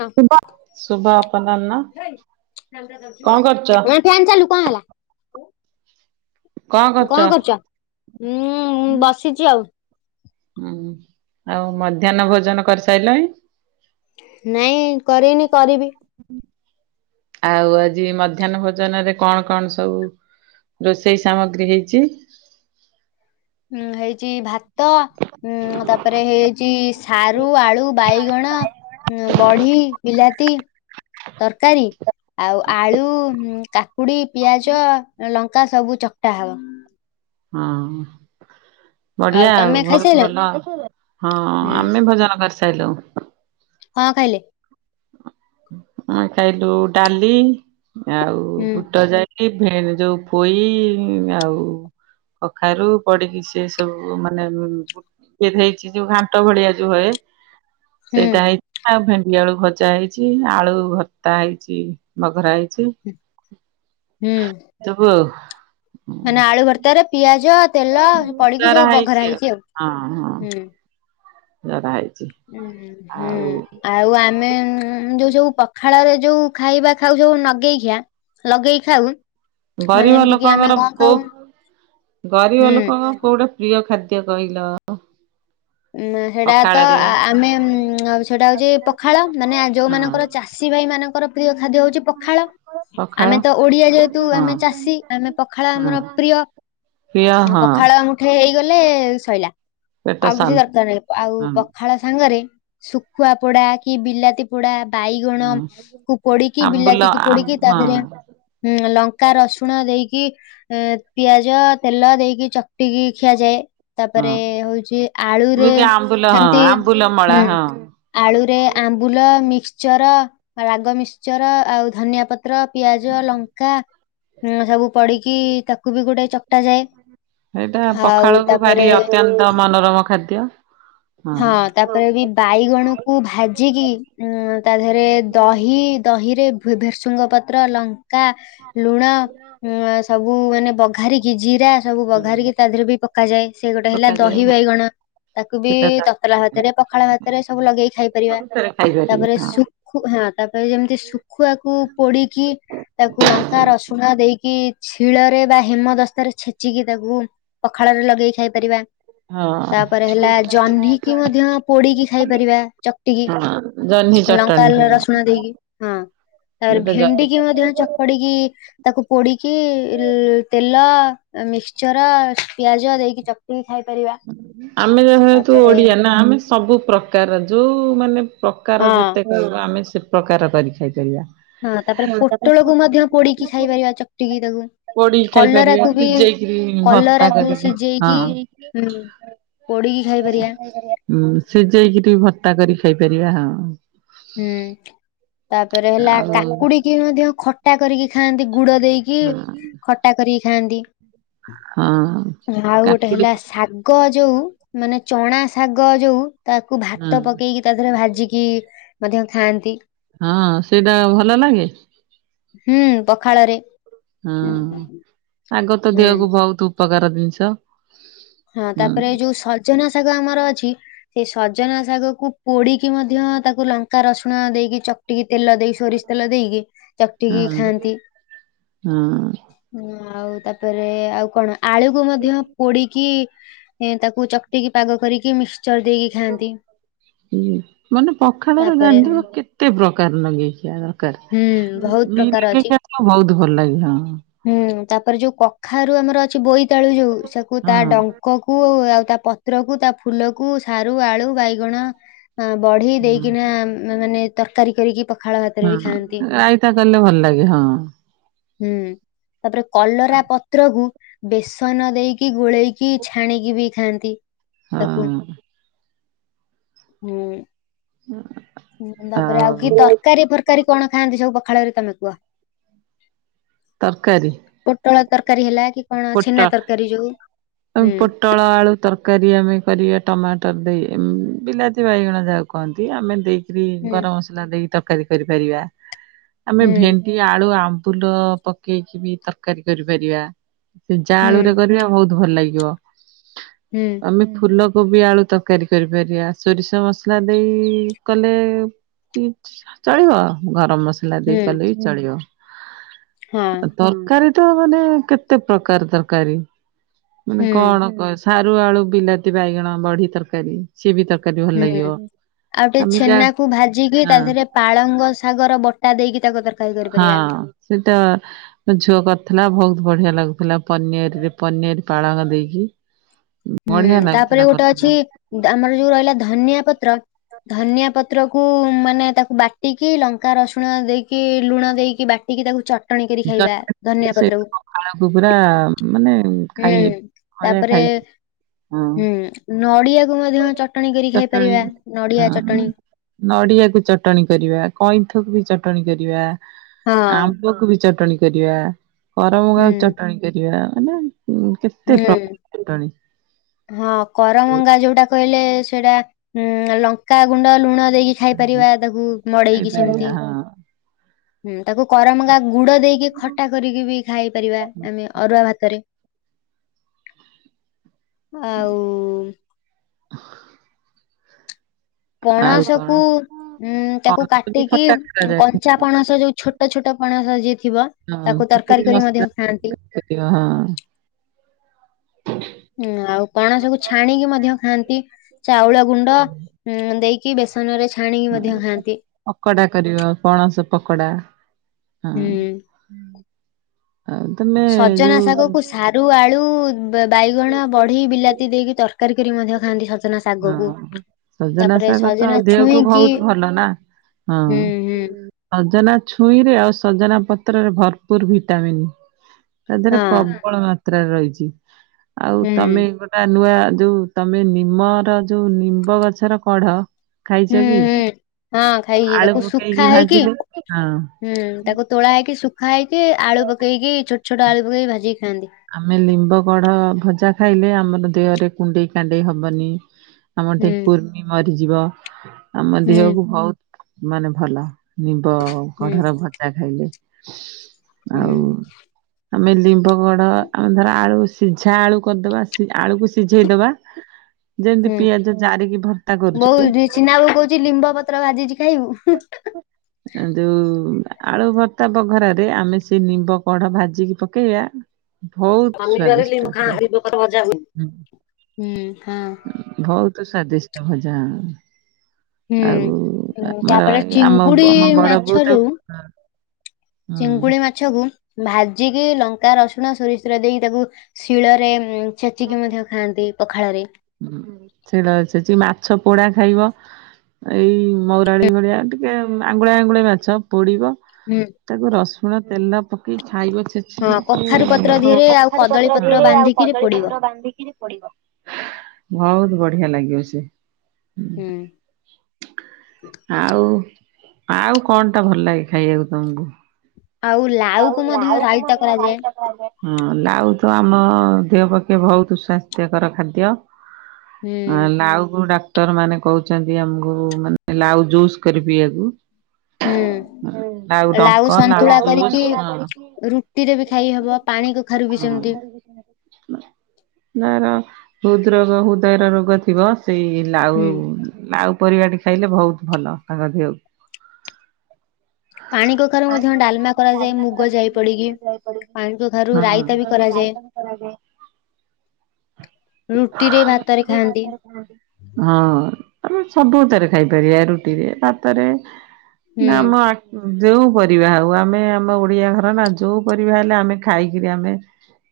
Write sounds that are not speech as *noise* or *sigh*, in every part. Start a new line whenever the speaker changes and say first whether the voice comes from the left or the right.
left: ନା ଉଁ।
right: ଶୁଭ ଅପରାହ୍ନ
left: ଫ୍ୟାନ୍
right: କଣ କରୁଛ
left: ଚାଲୁ କଣ ହେଲା କଣ କରୁଚ? ହୁଁଁ ମୁଁ ବସିଚି ଆଉ।
right: ହୁଁ ଆଉ ମଧ୍ୟାନ ଭୋଜନ କରିସାଇଲଣି?
left: ନାଇଁ କରିନି କରିବି।
right: ଆଉ ଆଜି ମଧ୍ୟାହ୍ନ ଭୋଜନ ରେ କଣ କଣ ସବୁ। ରୋଷେଇ ସାମଗ୍ରୀ ହେଇଚି।
left: ହୁଁ ହେଇଚି ଭାତ। ଉଁ ତାପରେ ହେଇଯାଇଚି ସାରୁ ଆଳୁ ବାଇଗଣ। ହୁଁ ବଢି ବିଲାତି। ତରକାରୀ ଆଉ ଆଳୁ କା କୁଡ଼ି ପିଆଜ ଲଙ୍କା ସବୁ ଚକ୍ଟା ହବ।
right: ହଁ ହଁ। ବଢିଆ ଆଉ
left: ତମେ
right: ବହୁତୁ
left: ଖାଇସାରିଲଣି?
right: ଭଲ ହଁ
left: ହୁଁ
right: ଆମେ ଭୋଜନ କରିସାଇଲୁ।
left: କଁ ଖାଇଲେ?
right: ଆମେ ଖାଇଲୁ ଡାଲି ଆଉ
left: ହୁଁ
right: ବୁଟ ଡା ଭେ ଯୋଉ ପୋଇ ଆଉ କଖାରୁ ପଡିକି ସେ ସବୁ ମାନେ ହେଇଛି ଯୋଉ ଘାଣ୍ଟ ଭଳିଆ ଯୋଉ ହୁଏ।
left: ହୁଁ
right: ସେଇଟା ହେଇଛି ଆଉ ଭେଣ୍ଡି ଆଳୁ ଭଜା ହେଇଛି ଆଳୁ ଭତ୍ତା ହେଇଛି। ମ ଘର ହେଇଛି
left: ହୁଁ
right: ସବୁ
left: ମାନେ ଆଳୁ ଭର୍ତ୍ତରେ ପିଆଜ ତେଲ ପଡିକି ସବୁ ବଘରା ହେଇଛି ଆଉ ହୁଁ।
right: ଲଗା ହେଇଛି।
left: ହୁଁ ହୁଁ।
right: ଆଉ
left: ଆଉ ଆମେ ଯୋଉ ସବୁ ପଖାଳରେ ଯୋଉ ଖାଇବା ଖାଉ ସବୁ ନଗେଇ ଖିଆ ଲଗେଇ ଖାଉ। ମାନେ
right: ଗରିବ
left: ଯେମିତି କିି ଆମେ
right: ଲୋକଙ୍କର
left: କଣ
right: କୋଉ
left: ଖାଉ
right: ଗରିବ
left: ହୁଁ
right: ଲୋକଙ୍କ କୋଉଟେ ପ୍ରିୟ ଖାଦ୍ୟ କହିଲ?
left: ଉ ସେଟା ତ
right: ପଖାଳରେ ହଁ
left: ଆମେ ସେଇଟା ହଉଛି ପଖାଳ ମାନେ ଯୋଉମାନଙ୍କର ଚାଷ ଷୀ ଭାଇମାନଙ୍କର ପ୍ରିୟ ଖାଦ୍ୟ ହେଉଛି ପଖାଳ।
right: ପଖାଳ
left: ଆମେ ତ ଓଡିଆ ଯେହେତୁ
right: ହଁ।
left: ଆମେ ଚାଷୀ ଆମେ ପଖାଳ
right: ହଁ
left: ଆମର ପ୍ରିୟ।
right: ପ୍ରିୟ ହଁ
left: ପଖାଳ ମୁଠେ ହେଇଗଲେ ଶଇଲା।
right: ପେଟ
left: ଆଉ କିଛି
right: ଶାନ୍ତି
left: ଦରକାର ନାହିଁ ଆଉ
right: ହଁ
left: ପଖାଳ ସାଙ୍ଗରେ ଶୁଖୁଆ ପୋଡା କି ବିଲାତି ପୋଡା ବାଇଗଣ
right: ହଁ
left: କୁ ପୋଡିକି
right: ଆମ୍ବୁଲ
left: ବିଲାତିକି
right: ଆମ୍
left: ପୋଡିକି ତା
right: ହଁ
left: ଦେହରେ ହୁଁ ଲଙ୍କା ରସୁଣ ଦେଇକି ଏ ପିଆଜ ତେଲ ଦେଇକି ଚଟିକି ଖିଆଯାଏ ତାପରେ
right: ହଁ।
left: ହଉଛି ଆଳୁରେ
right: ଯେମିତି ଆମ୍ବୁଲ ହଁ
left: ଏମିତି
right: ଆମ୍ବୁଲ ମଳା
left: ହୁଁ।
right: ହଁ
left: ଆଳୁରେ ଆମ୍ବୁଲ ମିକ୍ସଚର ରାଗ ମିକ୍ସଚର ଆଉ ଧନିଆ ପ ପତ୍ର ପିଆଜ ଲଙ୍କା ସବୁ ପଡିକି ତାକୁ ବି ଗୋଟେ ଚକ୍ଟା ଯାଏ।
right: ଏଇଟା
left: ଆଉ
right: ପଖାଳକୁ ଭାରି
left: ତାପରେ
right: ଅତ୍ୟନ୍ତ ମନୋରମ ଖାଦ୍ୟ।
left: ହଁ ତା ତାପରେ ବି ବାଇଗଣକୁ ଭାଜିକି ଉ ତା ଦେରେ ଦହି ଦହିରେ ଭେରସୁଙ୍ଗ ପତ୍ର ଲଙ୍କା ଲୁଣ ସବୁ ମାନେ ବଘାରି କି ଜିରା ସବୁ ବଘହାରିକି ତା ଦେହରେ ବି ପକାଯାଏ ସେ ଗୋଟେ ହେଲା
right: ପକାଯାଏ
left: ଦହି ବାଇଗଣ ତାକୁ ବି
right: ସେଟା ତ
left: ପଲା ହାତରେ ପଖାଳ ହାତରେ ସବୁ ଲଗେଇି ଖାଇ ପାରିବା
right: ରେ ଖାଇପାରିବେ
left: ତାପରେ
right: ହଁ।
left: ସୁ ହଁ ତାପରେ ଯେମିତି ଶୁଖୁଆକୁ ପୋଡିକି ତାକୁ ଲଙ୍କା ରସୁଣ ଦେଇକି ଶିଳରେ ବା ହେିମ ଦସ୍ତାରେ ଛେଚିକି ତାକୁ ପଖାଳରେ ଲଗେଇକି ଖାଇପାରିବା
right: ହଁ
left: ତାପରେ ହେଲା ଜହ୍ନି କି ମଧ୍ୟ ପୋଡିକି ଖାଇ ପାରିବା ଚକଟିକି
right: ହଁ ଜହ୍ନି
left: ଲଙ୍କା
right: ଚଟଣି ହଁ
left: ରସୁଣ ଦେଇକି ହଁ ତାପରେ
right: ଯୋଉଟା ଜହ୍ନି
left: ଭେଣ୍ଡି କିି ମଧ୍ୟ ଚକଡିକି ତାକୁ ପୋଡିକି ତେଲ ମିକ୍ସଚର ପିଆଜ ଦେଇକି ଚ କି ଖାଇପାରିବା।
right: ଆମେ ଯେହେତୁ
left: ତାପରେ
right: ଓଡିଆ ନା ଆମେ ସବୁ ପ୍ରକାର ଯୋଉ ମାନେ ପ୍ରକାର
left: ହଁ
right: ଯେତେ କହିବ ଆମେ ସେ ପ୍ରକାର କରି ଖାଇପାରିବା।
left: ହଁ ତାପରେ ପୋଟଳକୁ ମଧ୍ୟ ପୋଡିକି ଖାଇ ପାରିବା ଚଟିକି ତାକୁ
right: ପୋଡି ଖାଇପାରିବା
left: କଲରାକୁ ବି
right: ସିଝେଇକିରି ଭର୍ତ୍ତା
left: କଲରାକୁ
right: କରିକି
left: ସିଝେଇକି ହୁଁ ପୋଡ଼ିିକି
right: ହଁ ସି ଯାଇକି ଟିକେ ଭତ୍ତା କରି ଖାଇପାରିବା ହଁ।
left: ହୁଁ। ତାପରେ ହେଲା
right: ଆଉ
left: କାକୁଡିକି ମଧ୍ୟ ଖଟା କରିକି ଖାଆନ୍ତି ଗୁଡ ଦେଇକି
right: ହଁ
left: ଖ ଟା କରିକି ଖାଆନ୍ତି
right: ହଁ
left: ଆଉ ଗୋଟେ
right: କାକୁଡି
left: ହେଲା ଶାଗ ଶାଗ ଯୋଉ ମାନେ ଚଣା ଶାଗ ଯୋଉ ତାକୁ
right: ହଁ
left: ଭାତ ପକେଇକି ତା ଦେହରେ ଭାଜିକି ମଧ୍ୟ ଖାଆନ୍ତି।
right: ହଁ ସେଇଟା ଭଲ ଲାଗେ?
left: ହୁଁ ପଖାଳରେ।
right: ହୁଁ ଆଗ ତ
left: ହୁଁ
right: ଦେହକୁ ବହୁତୁ ଉପକାର ଜିନିଷ।
left: ହଁ
right: ହୁଁ
left: ତାପରେ ଯୋଉ ସଜନା ଶାଗ ଆମର ଅଛି ସେ ସଜନା ଶାଗ କୁ ପୋଡିକି ମଧ୍ୟ ତାକୁ ଲାଙ୍କା ରସୁଣ ଦେଇକି ଚକଟିକି ତେଲ ଦେଇ ସୋରିଷ ତେଲ ଦେଇକି ଚକଟିକି
right: ହଁ
left: ଖାଆନ୍ତି।
right: ହଁ
left: ଆଉ ତାପରେ ଆଉ କଣ? ଆଳୁକୁ ମଧ୍ୟ ପୋଡିି କି ତାକୁ ଚକଟିକି ପାଗ କରିକି ମି ଖାଆନ୍ତି।
right: ମାନେ ପଖାଳରେ
left: ତାପରେ
right: ରାନ୍ଧିବୁ କେତେ ପ୍ରକାର ଲଗେଇକି ଦରକାର।
left: ହୁଁ ବହୁତ
right: ବି
left: ପ୍ରକାର
right: ଲଗେଇ
left: ଅଛି
right: ଖାଦ୍ୟ ବହୁତ ଭଲ ଲାଗେ ହଁ।
left: ହୁଁ ତାପରେ ଯୋଉ କଖାରୁ ଆମର ଅଛି ବୋଇତାଳୁ ଯୋଉ ସେକୁ ତା
right: ହଁ
left: ଡଙ୍କ କୁ କୁ ଆଉ ତା ପତ୍ର କୁ ତା ଫୁଲ କୁ ସାରୁ ଆଳୁ ବାଇଗଣ ବଢି
right: ହଁ
left: ଦେଇକିନା ମାନେ ତରକାରୀ କରିକି ପଖାଳ ଭାତରେ
right: ହଁ
left: ବି ଖାଆନ୍ତି।
right: ହଁ ରାଇତା କଲେ ଭଲ ଲାଗେ ହଁ।
left: ହୁଁ ତାପରେ କଲରା ପତ୍ରକୁ ବେସନ ଦେଇକି ଗୋଳେଇକି ଛାଣିକି ବି ଖାଆନ୍ତି ତାକୁ।
right: ହଁ
left: ହୁଁ।
right: ହୁଁ।
left: ତାପରେ ଆଉ କି ତରକାରୀ ଫରକାରୀ କଣ ଖାଆନ୍ତି ସବୁ ପଖାଳରେ ତମେ କୁହ?
right: ତରକାରୀ?
left: ପୋଟଳ ତରକାରୀ ହେଲା କି କଣ ଛେନା
right: ପୋଟଳ
left: ତରକାରୀ ଯୋଉ
right: ଆମେ
left: ହୁଁ
right: ପୋଟଳ ଆଳୁ ତରକାରୀ ଆମେ କରିବା ଟମାଟର ଦେଇ ବିଲାତି ବାଇଗଣ ଯାହାକୁ କହନ୍ତି। ଆମେ ଦେଇ ଦେଇ
left: ହୁଁ
right: ଗରମ ମସଲା ଦେଇକି ତରକାରୀ କରିପାରିବା। ଆମେ
left: ହୁଁ
right: ଭେଣ୍ଡି ଭେଣ୍ଡି ଆଳୁ ଆମ୍ବୁଲ ପକେଇକି ବି ତରକାରୀ କରିପାରିବା। ସିଜା
left: ହୁଁ
right: ଆଳୁ ରେ କରିବା ବହୁତ ଭଲ ଲାଗିବ।
left: ହୁଁ।
right: ଆମେ ଫୁଲ କୋବି ଆଳୁ ତରକାରୀ କରିପାରିବା। ସୋରିଷ ମସଲା ଦେଇ କଲେ ଚଳିବ। ଗରମ ମସଲା ମସଲା ଦେଇ
left: ହୁଁ
right: କଲେ ବି ଚଳିବ।
left: ହଁ
right: ଆଉ ତରକାରୀ ତ ମାନେ କେତେ କେତେ ପ୍ରକାର ତରକାରୀ ମାନେ
left: ହୁଁ।
right: କଣ କ ସାରୁ, ଆଳୁ, ବିଲାତି ବାଇଗଣ, ବଢ଼ି ତରକାରୀ। ସିଏବି ତରକାରୀ ଭଲ
left: ହୁଁ।
right: ଲାଗିବ।
left: ଆଉ ଟିକେ
right: ଆମେ ଯା
left: ଛେନାକୁ ଭାଜିକି ତା ଦେହରେ
right: ହଁ
left: ପାଳଙ୍ଗ ଶାଗର ବଟା ଦେଇକି ତାକୁ ତର
right: ହଁ। ସେଟା ମୋ ଝିଅ କରିଥିଲା ଭଉତୁ ବଢିଆ ଲାଗୁଥିଲା ପନିଆରିରେ ପନିଅରି ପାଳଙ୍ଗ ଦେଇକି।
left: ହୁଁ
right: ବଢିଆ
left: ତାପରେ
right: ଲାଗୁଥିଲା
left: ଗୋଟେ
right: କରିଥିଲା।
left: ଅଛି ଆମର ଯୋଉ ରହିଲା ଧନିଆ ପତ୍ର ଧନିଆ ପତ୍ରକୁୁ ମାନେ ତାକୁ ବାଟିକି ଲଙ୍କା ରସୁଣ ଦେଇକି ଲୁଣ ଦେଇକି ବା ବାଟିକି ତାକୁ ଚଟଣୀ କରି ଖାଇବା ଧନିଆ ପତ୍ରକୁ।
right: ଆଳକୁ ପୁରା ମାନେ ଖାଇ
left: ହୁଁ
right: ଖଳିଆ
left: ତାପରେ
right: ଖାଇ ହଁ
left: ହୁଁ ନଡିଆକୁ ମଧ୍ୟ ଚଟଣି କରି
right: ଚଟଣି
left: ଖାଇପାରିବା ନଡିଆ
right: ହଁ
left: ଚଟଣୀ।
right: ନଡିଆକୁ ଚଟଣି କରିବା କଇଁଥକୁ ବି ଚଟଣି କରିବା।
left: ହଁ
right: ଆମ୍ବକୁ ବି ଚଟଣି କରିବା। କରମଙ୍ଗା
left: ହୁଁ
right: ଚଟଣି କରିବା। ମାନେ କେତେ
left: ହୁଁ।
right: ପ୍ରକାର ଚଟଣି
left: ହଁ କରମଙ୍ଗା ଯୋଉଟା କହିଲେ ସେଇଟା ଉ ଲଙ୍କାଗୁଣ୍ଡ ଲୁଣ ଦେଇକି ଖାଇ ପାରିବା ତାକୁ ମଡେଇକି ସେମିତି।
right: ଖାଇପାରିବା ହଁ
left: ହୁଁ। ତାକୁ କରମଙ୍ଗା ଗୁଡ ଦେଇକି ଖଟା କରିକି ବି ଖାଇ ପାରିବା ଆମେ ଅରୁଆ ଭାତରେ। ଆଉ,
right: ଆଉ
left: ପଣସ
right: କଣ
left: କୁ ଉ ତାକୁ
right: ପଣସ ବି
left: କାଟିକି
right: ଖଟା କରାଯାଏ
left: କଞ୍ଚା ପଣସ ଯୋଉ ଛୋଟ ଛୋଟ ଛୋଟ ପଣସ ଯିଏ ଥିବ ତାକୁ ତରକାରୀ କରି ମଧ୍ୟ ଖାଆନ୍ତି।
right: ସେତିକ ହଁ।
left: ହଁ ଆଉ ପଣସକୁୁ ଛାଣିକି ମଧ୍ୟ ଖାଆନ୍ତି। ଚାଉଳ ଗୁଣ୍ଡ ଦେଇକି କି ବେସନରେ ଛାଣିକି ମଧ୍ୟ ଖାଆନ୍ତି।
right: ପକୋଡା କରିବ ପଣସ ପକୋଡା। ହଁ
left: ହୁଁ।
right: ଆଉ ତମେ
left: ସଜନା
right: ଯୋଉ
left: ଶାଗକୁ ସାରୁ ଆଳୁ ବାଇଗଣ ବଢି ବିଲାତି ଦେଇକି ତରକାରୀ କରି ମଧ୍ୟ ଖାଆନ୍ତି ସଜନା ଶାଗକୁ।
right: ହଁ ସଜନା
left: ତାପରେ
right: ଶାଗ ତ
left: ସଜନା
right: ଦେହକୁ
left: ଛୁଇଁକି
right: ବହୁତ ଭଲ ନା। ହଁ।
left: ହୁଁ ହୁଁ
right: ସଜନା ଛୁଇଁରେ ଆଉ ସଜନା ପତ୍ରରେ ଭରପୁର ଭିଟାମିନ୍। ତା ଦେହାର
left: ହଁ
right: ପ୍ରବଳ ମାତ୍ରାରେ ରହିଛି। ଆଉ
left: ହୁଁ
right: ତମେ ଗୋଟା ନୂଆ ଯୋଉ ତମେ ନିମର ଯୋଉ ନିମ୍ବ ଗଛର କଢ ଖାଇଛ
left: ହୁଁ
right: କି
left: ହୁଁ ହଁ ଖାଇଛି
right: ଆଳୁ
left: ତାକୁ ଶୁଖା
right: ପକେଇକି
left: ହେଇକି
right: ଭାଜିଲେ ହଁ
left: ହୁଁ ତାକୁ ତୋଳା ହେଇକି ଶୁଖା ହେଇକି ଆଳୁ ପକେଇକି ଛୋଟ ଛୋଟ ଆଳୁ ପକେଇକି ଭାଜିକି ଖାଆନ୍ତି
right: ଆମେ ଲିମ୍ବ କଢ ଭଜା ଖାଇଲେ ଆମର ଦେହରେ କୁଣ୍ଡେଇ କାଣ୍ଡେଇ ହବନି ଆମଠି
left: ହୁଁ
right: କୁର୍ମି ମରିଯିବ ଆମ
left: ହୁଁ
right: ଦେହକୁ ବହୁତ ମାନେ ଭଲ ନିମ୍ବ
left: ହୁଁ
right: କଢାର ଭଜା ଖାଇଲେ ଆଉ
left: ହୁଁ
right: ଆମେ ଲିମ୍ବ କଢ଼ ଆମେ ଧର ଆଳୁ ସିଝା ଆଳୁ କରିଦବା ସ ଆଳୁକୁ ସିଝେଇଦବା ଯେମିତି
left: ହୁଁ
right: ପିଆଜ ଜାରିକି ଭର୍ତ୍ତା କରୁ
left: ବଉ ରିଚିହ୍ନା ବହୁ କହୁଛି ଲିମ୍ବ ପତ୍ର ଭାଜିଛି ଖାଇବୁ
right: ଯୋଉ ଆଳୁ ଭର୍ତ୍ତା ବଘରରେ ଆମେ ସେ ନିମ୍ବ କଢ ଭାଜିକି ପକେଇବା ବହୁତ
left: ଶନିବାରିଲି
right: ସ୍ଵାଦିଷ୍ଟ ପୁରା।
left: ଖାଁିବକାର ମଜାଁଁ *inaudible*
right: ବହୁତ ସ୍ଵାଦିଷ୍ଟ ଭଜା
left: ହୁଁ
right: ଆଉ
left: ଉଁ,
right: ଆମର
left: ତାପରେ
right: ଆମ
left: ଚିଙ୍ଗୁଡି
right: ଆମ ବଡ ବୋଉ ତାକୁ
left: ଚିଙ୍ଗୁଡ଼ି ମା ମାଛକୁ ଭାଜିକି ଲଙ୍କା ରସୁଣ ସୋରିଷ ତେଲ ଦେଇକି ତାକୁ ଶିଳରେ ଛେଚିକି ମଧ୍ୟ ଖାଆନ୍ତି ପଖାଳ ରେ
right: ହୁଁ ଶିଳରେ ଛେଛି ମାଛ ପୋଡା ଖାଇବ ଏଇ ମରାଳି ଭଳିଆ ଟିକେ ଆଙ୍ଗୁଳା ଆଙ୍ଗୁଳି ମାଛ ପୋଡିବ
left: ହୁଁ
right: ତାକୁ ରସୁଣ ତେଲ ପକେଇି ଖାଇବ ଛେ
left: ହଁ କଖାରୁ ପତ୍ର
right: ହଁ
left: ଦେହରେ ଆଉ
right: କଖାରୁ
left: କଦଳୀ
right: ପତ୍ର ଥିରେ ଆଉ
left: ବାନ୍ଧିକିରି
right: କଦଳୀ
left: ପୋଡିବ
right: ବାନ୍ଧି କରି ପଢିବ ବହୁତ ବଢିଆ ଲାଗିବ ସେ
left: ହୁଁ।
right: ଆଉ ଆଉ କଣ ଟା ଭଲ ଲାଗେ ଖାଇବାକୁ ତମକୁ।
left: ହଉ *unintelligible* ଲା
right: ଆଉ ଲାଉକୁ ମଧ୍ୟ ରାଇତା କରାଯାଏ। ହଁ ଲାଉ ତ ଆମ ଦେହ ପକ୍ଷେ ବହୁତ ସ୍ଵାସ୍ଥ୍ୟକର ଖାଦ୍ୟ।
left: ହୁଁ *inaudible*
right: ଲାଉ କୁ ଡାକ୍ତର ମାନେ କହୁଛନ୍ତି ଆମକୁ ମାନେ ଲାଉ ଜୁସ୍ କରି ପିଇବାକୁ।
left: ହୁଁ
right: ଡଙ୍କ
left: ଲାଉ ସନ୍ତୁଳା
right: ଜୁସ୍
left: କରିକି।
right: ହଁ।
left: ରୁଟି ରେ ବି ଖାଇ ହବ ପାଣି କଖାରୁ ବି ସେମିତି।
right: *inaudible* ଯାର ହୃଦ ରୋଗ ହୃଦୟର ରୋଗ ଥିବ ସେଇ। ଲାଉ
left: ହୁଁ।
right: ଲାଉ ପରିବାଟି ଖାଇଲେ ବହୁତ ଭଲ ତାଙ୍କ ଦେହକୁ।
left: ପାଣି କଖାରୁ ମଧ୍ୟ ଡାଲମା।
right: ଡାଲି
left: ମୁଗ
right: କରାଯାଏ
left: ଯାଇ
right: ମୁଁ
left: ପଡିକି
right: ସ୍କୁ ଯାଇ
left: ପାଣି କଖାରୁ ରାଇତା ବି କରାଯାଏ।
right: ପଡିବିାଇସ କରାଯାଏ
left: ରୁଟିରେ
right: *inaudible*
left: ଭାତରେ
right: ଏି ବି
left: ଖାଆନ୍ତି
right: ବାାତରେ କଣନ୍ତି *inaudible* ହଁ ଆମେ ସବୁଥିରେ ଖାଇପାରିବା ରୁଟିରେ ଭାତରେ
left: ହୁଁ
right: ଆମ। ଯେଉ ପରିବା ହୋଉ ଆମେ। ଆମ ଓଡିଆ ଘର ନା ଯୋଉ ପରିବା ହେଲେ ଆମେ ଖାଇକିରି ଆମେ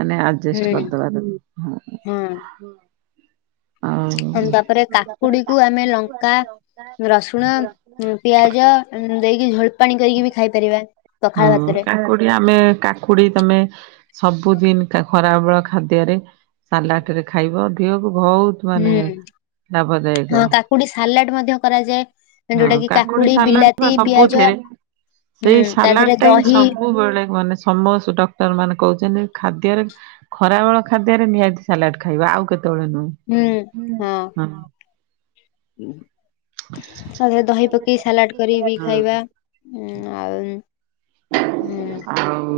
right: ମାନେ। ଆଜେଷ୍ଟ୍
left: ହୁଁ
right: କରିଦବା। ଆଉ
left: ତାପରେ କାକୁଡି କୁ ଆମେ ଲଙ୍କା ରସୁଣ। ପିଆଜ ଦେଇକି ଝୋଳପାଣି କରିକି ବି ଖାଇ ପାରିବା।
right: ହଁ କାକୁଡି ଆମେ କା। କାକୁଡି ତମେ ସବୁଦିନ ଖରାବେଳ ଖାଦ୍ୟରେ ସାଲାଟରେ ଖାଇବ। ଦେହକୁ ବହୁତ
left: ହୁଁ
right: ମାନେ। ଲାଭଦାୟକ
left: ହଁ କାକୁଡି ସାଲାଟ୍ ମଧ୍ୟ କରାଯାଏ
right: ହଁ
left: ଯୋଉଟା କି କାକୁଡି
right: ସାଲାଡ ବା
left: ବିଲାତି ପିଆଜ।
right: ସବୁଥିରେ
left: ହୁଁ
right: ସେଇ
left: ତା ଦେହରେ
right: ସାଲାଟ୍ ଟା ହିଁ
left: ଦହି
right: ସବୁ। ମାନେ ସମସ୍ତେ ଡକ୍ଟର ମାନେ କହୁଛନ୍ତି ଖାଦ୍ୟରେ। ଖରାବେଳ ଖାଦ୍ୟରେ ନିହାତି ସାଲାଟ୍ ଖାଇବା ଆଉ କେତେବେଳେ ନୁହେଁ।
left: ହୁଁ।
right: ହଁ। *inaudible*
left: ତା ପରେ ଦହି ପକେଇ ସାଲାଟ୍ କରିକି ବିି
right: ହଁ
left: ଖାଇବା। ହୁଁ ଆଉ ହୁଁ।
right: ଆଉ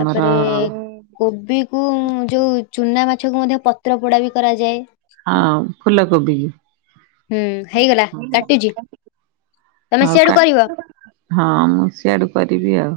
right: ଆମର।
left: କୋବିକୁ ଯୋଉ ଚୁନା ମାଛକୁ ମଧ୍ୟ ପତ୍ର ପୋଡା ବି କରାଯାଏ।
right: ହଁ ଫୁଲକୋବି କି।
left: ହୁଁ ହେଇଗଲା କାଟୁଛି ତମେ
right: ଆଉ କା
left: ସିଆଡୁ କରିବ।
right: ହଁ ମୁଁ ସିଆଡୁ କରିବି ଆଉ।